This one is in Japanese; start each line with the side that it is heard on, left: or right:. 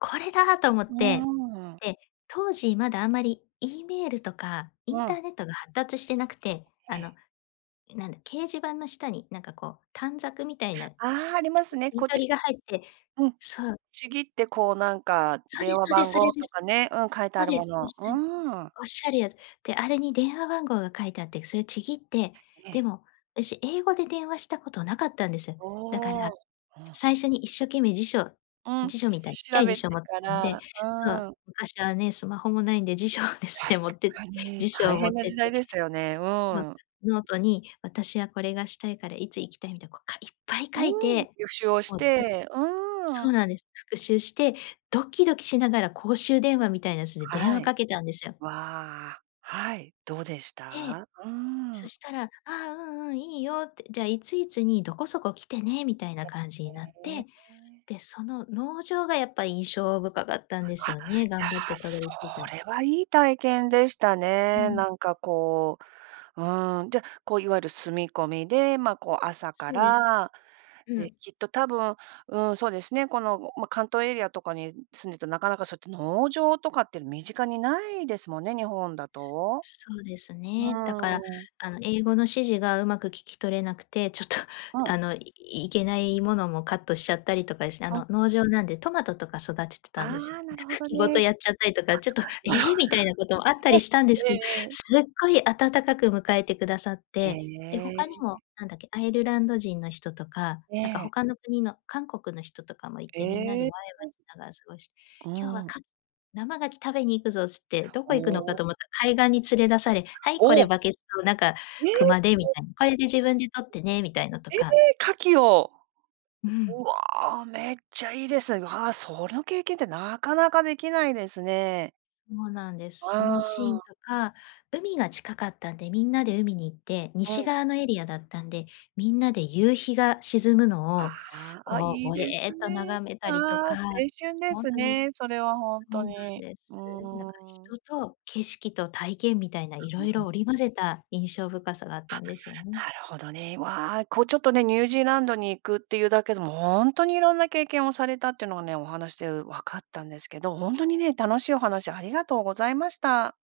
left: 「これだ！」と思っ
right: うー
left: て、
right: ん、うん。
left: で、当時まだあんまり E メールとかイ
right: う
left: ンタ
right: ん。
left: ーネットが発達してなくて、
right: へ
left: あ
right: え。
left: の、なんだ、掲示板の下になんかこう短冊みたいな
right: ああ、あります
left: [unintelligible]
right: ね、
left: み
right: こう、
left: と
right: て
left: りが入って
right: うん、
left: そう。
right: ちぎって、こう、なんか
left: そうで
right: 電
left: す
right: 話
left: そうで
right: 番
left: す、それ
right: 号
left: で
right: と
left: す。
right: かね、うん、書いて
left: そ
right: あ
left: う
right: る
left: で
right: も
left: す、おっ
right: の、
left: しゃん
right: うーん。
left: おっしゃるやつ、で、あれに電話番号が書いてあって、それちぎって。
right: え
left: で
right: え。
left: も、あたし英語で電話したことなかったんです。だか
right: お
left: ら、
right: お。うん。
left: 最初に一生懸命辞書
right: うん、
left: 辞書みたいちっちゃ
right: 調
left: い辞
right: べ
left: 書
right: て
left: 持っ
right: か
left: たんで
right: ら、う
left: そ
right: ー
left: う、
right: ん。
left: 昔はね、スマホもないんで辞書をですね、持
right: 確
left: って
right: かに、
left: 辞書
right: 大
left: を持っ
right: 変な
left: てっ
right: 時
left: て
right: 代でしたよね、う
left: そう、
right: ん。
left: ノートに「私はこれがしたいから、いつ行きたい」みたい、こう、かいっぱい書い
right: うーん、
left: て、
right: 予習をし
left: もううん、
right: て、うー
left: そう
right: ん。
left: なんです、復習して、ドキドキしながら公衆電話みたいなやつで電
right: は
left: 話
right: い。
left: かけたんですよ。
right: わあ、はい。どうでし
left: ええ、
right: た？うー
left: そ
right: ん。
left: したら「ああ、うんうん、いいよ」って「じゃ、いついつに、どこそこ来てね」みたいな
right: そ、
left: 感じになっ
right: え
left: て、
right: えええ。
left: で、その農場がやっぱ印象深かったんです
right: は、や、
left: よね。頑張ってたどり着いた。
right: それはいい体験でした
left: う
right: ね、
left: ん。
right: なんかこう、うーん。じゃ、こう、いわゆる住み込みで、まあ、こう朝か
left: そうです。
right: ら、
left: う
right: で、
left: ん。
right: きっと多分、うん、そうですね、この、ん、ま、関東エリアとかに、ん、住んでるとなかなかそやって農場とかって身近にないですもんね、日本だと。
left: そうです
right: う
left: ね。だから、
right: ーん。
left: あの、英語の指示がうまく聞き取れなくて、ちょっと、
right: うん。
left: あの、いいけないものもカットしちゃったりとかすね、あ
right: うん。
left: の、農場なんでトマトとか育ててたん
right: あ
left: ですよ。
right: あ、
left: う
right: なるほど
left: 茎ごと
right: ね。
left: やっちゃったりとか、ちょっと
right: あ、
left: 「え
right: なるほ
left: え！」みたいなこともあった
right: ど。
left: り
right: へ。
left: したんですけ、
right: ええええ。
left: すっごい温かく迎えてくださっ
right: へ
left: て、で、他にも、
right: え。
left: なんだっけ、アイルランド人の人とか
right: え
left: なんか
right: え。
left: 他の国の、韓国の人とかもいて、みんな
right: え
left: で
right: え、
left: わいわい
right: え。
left: しながら過ごし
right: う
left: 「今日は、
right: ん。
left: か生牡蠣食べに行くぞ」つって、ど
right: お
left: こ行くのか
right: お。
left: と思った、海岸に連れ出され「はい、こ
right: お
left: れ、
right: お！
left: バケツと、なんか、
right: ええ、
left: 熊
right: え、
left: 手」みたいに「これで自分で採ってね」みたいのと
right: え。ええ！
left: か。
right: 牡蠣を。
left: う
right: う
left: ん。
right: わ、めっちゃいいですが、はあ、その経験ってなかなかできないですね。
left: もうなんで
right: う
left: す。そのシー
right: ー
left: ン
right: ん。
left: とか、海が近かったんで、みんなで海に行って、
right: う
left: 西
right: ん。
left: 側のエリアだったんで、みんなで夕日が沈む
right: あ
left: のを
right: あ、あ、
left: こう、
right: いい
left: ぼ
right: です
left: えっと
right: ね。
left: 眺めた
right: ああ、
left: りと
right: 青
left: か、
right: 春で
left: ほん
right: す
left: とに
right: ね、それはほ
left: そ
right: んと
left: うなん
right: に、
left: で
right: う
left: す。だから
right: ーん。
left: 人と景色と体験みたいな色
right: なうん。
left: 々織り交ぜた印象深さがあった
right: は、
left: んですよね。
right: なるほどね、わ、こう、ちょっとね、ニュージーランドに行くっていうだけでもほんとに色んな経験をされたっていうのがね、お話で、うわかったんですけど、ほんとにね、楽しいお話ありがとうございました。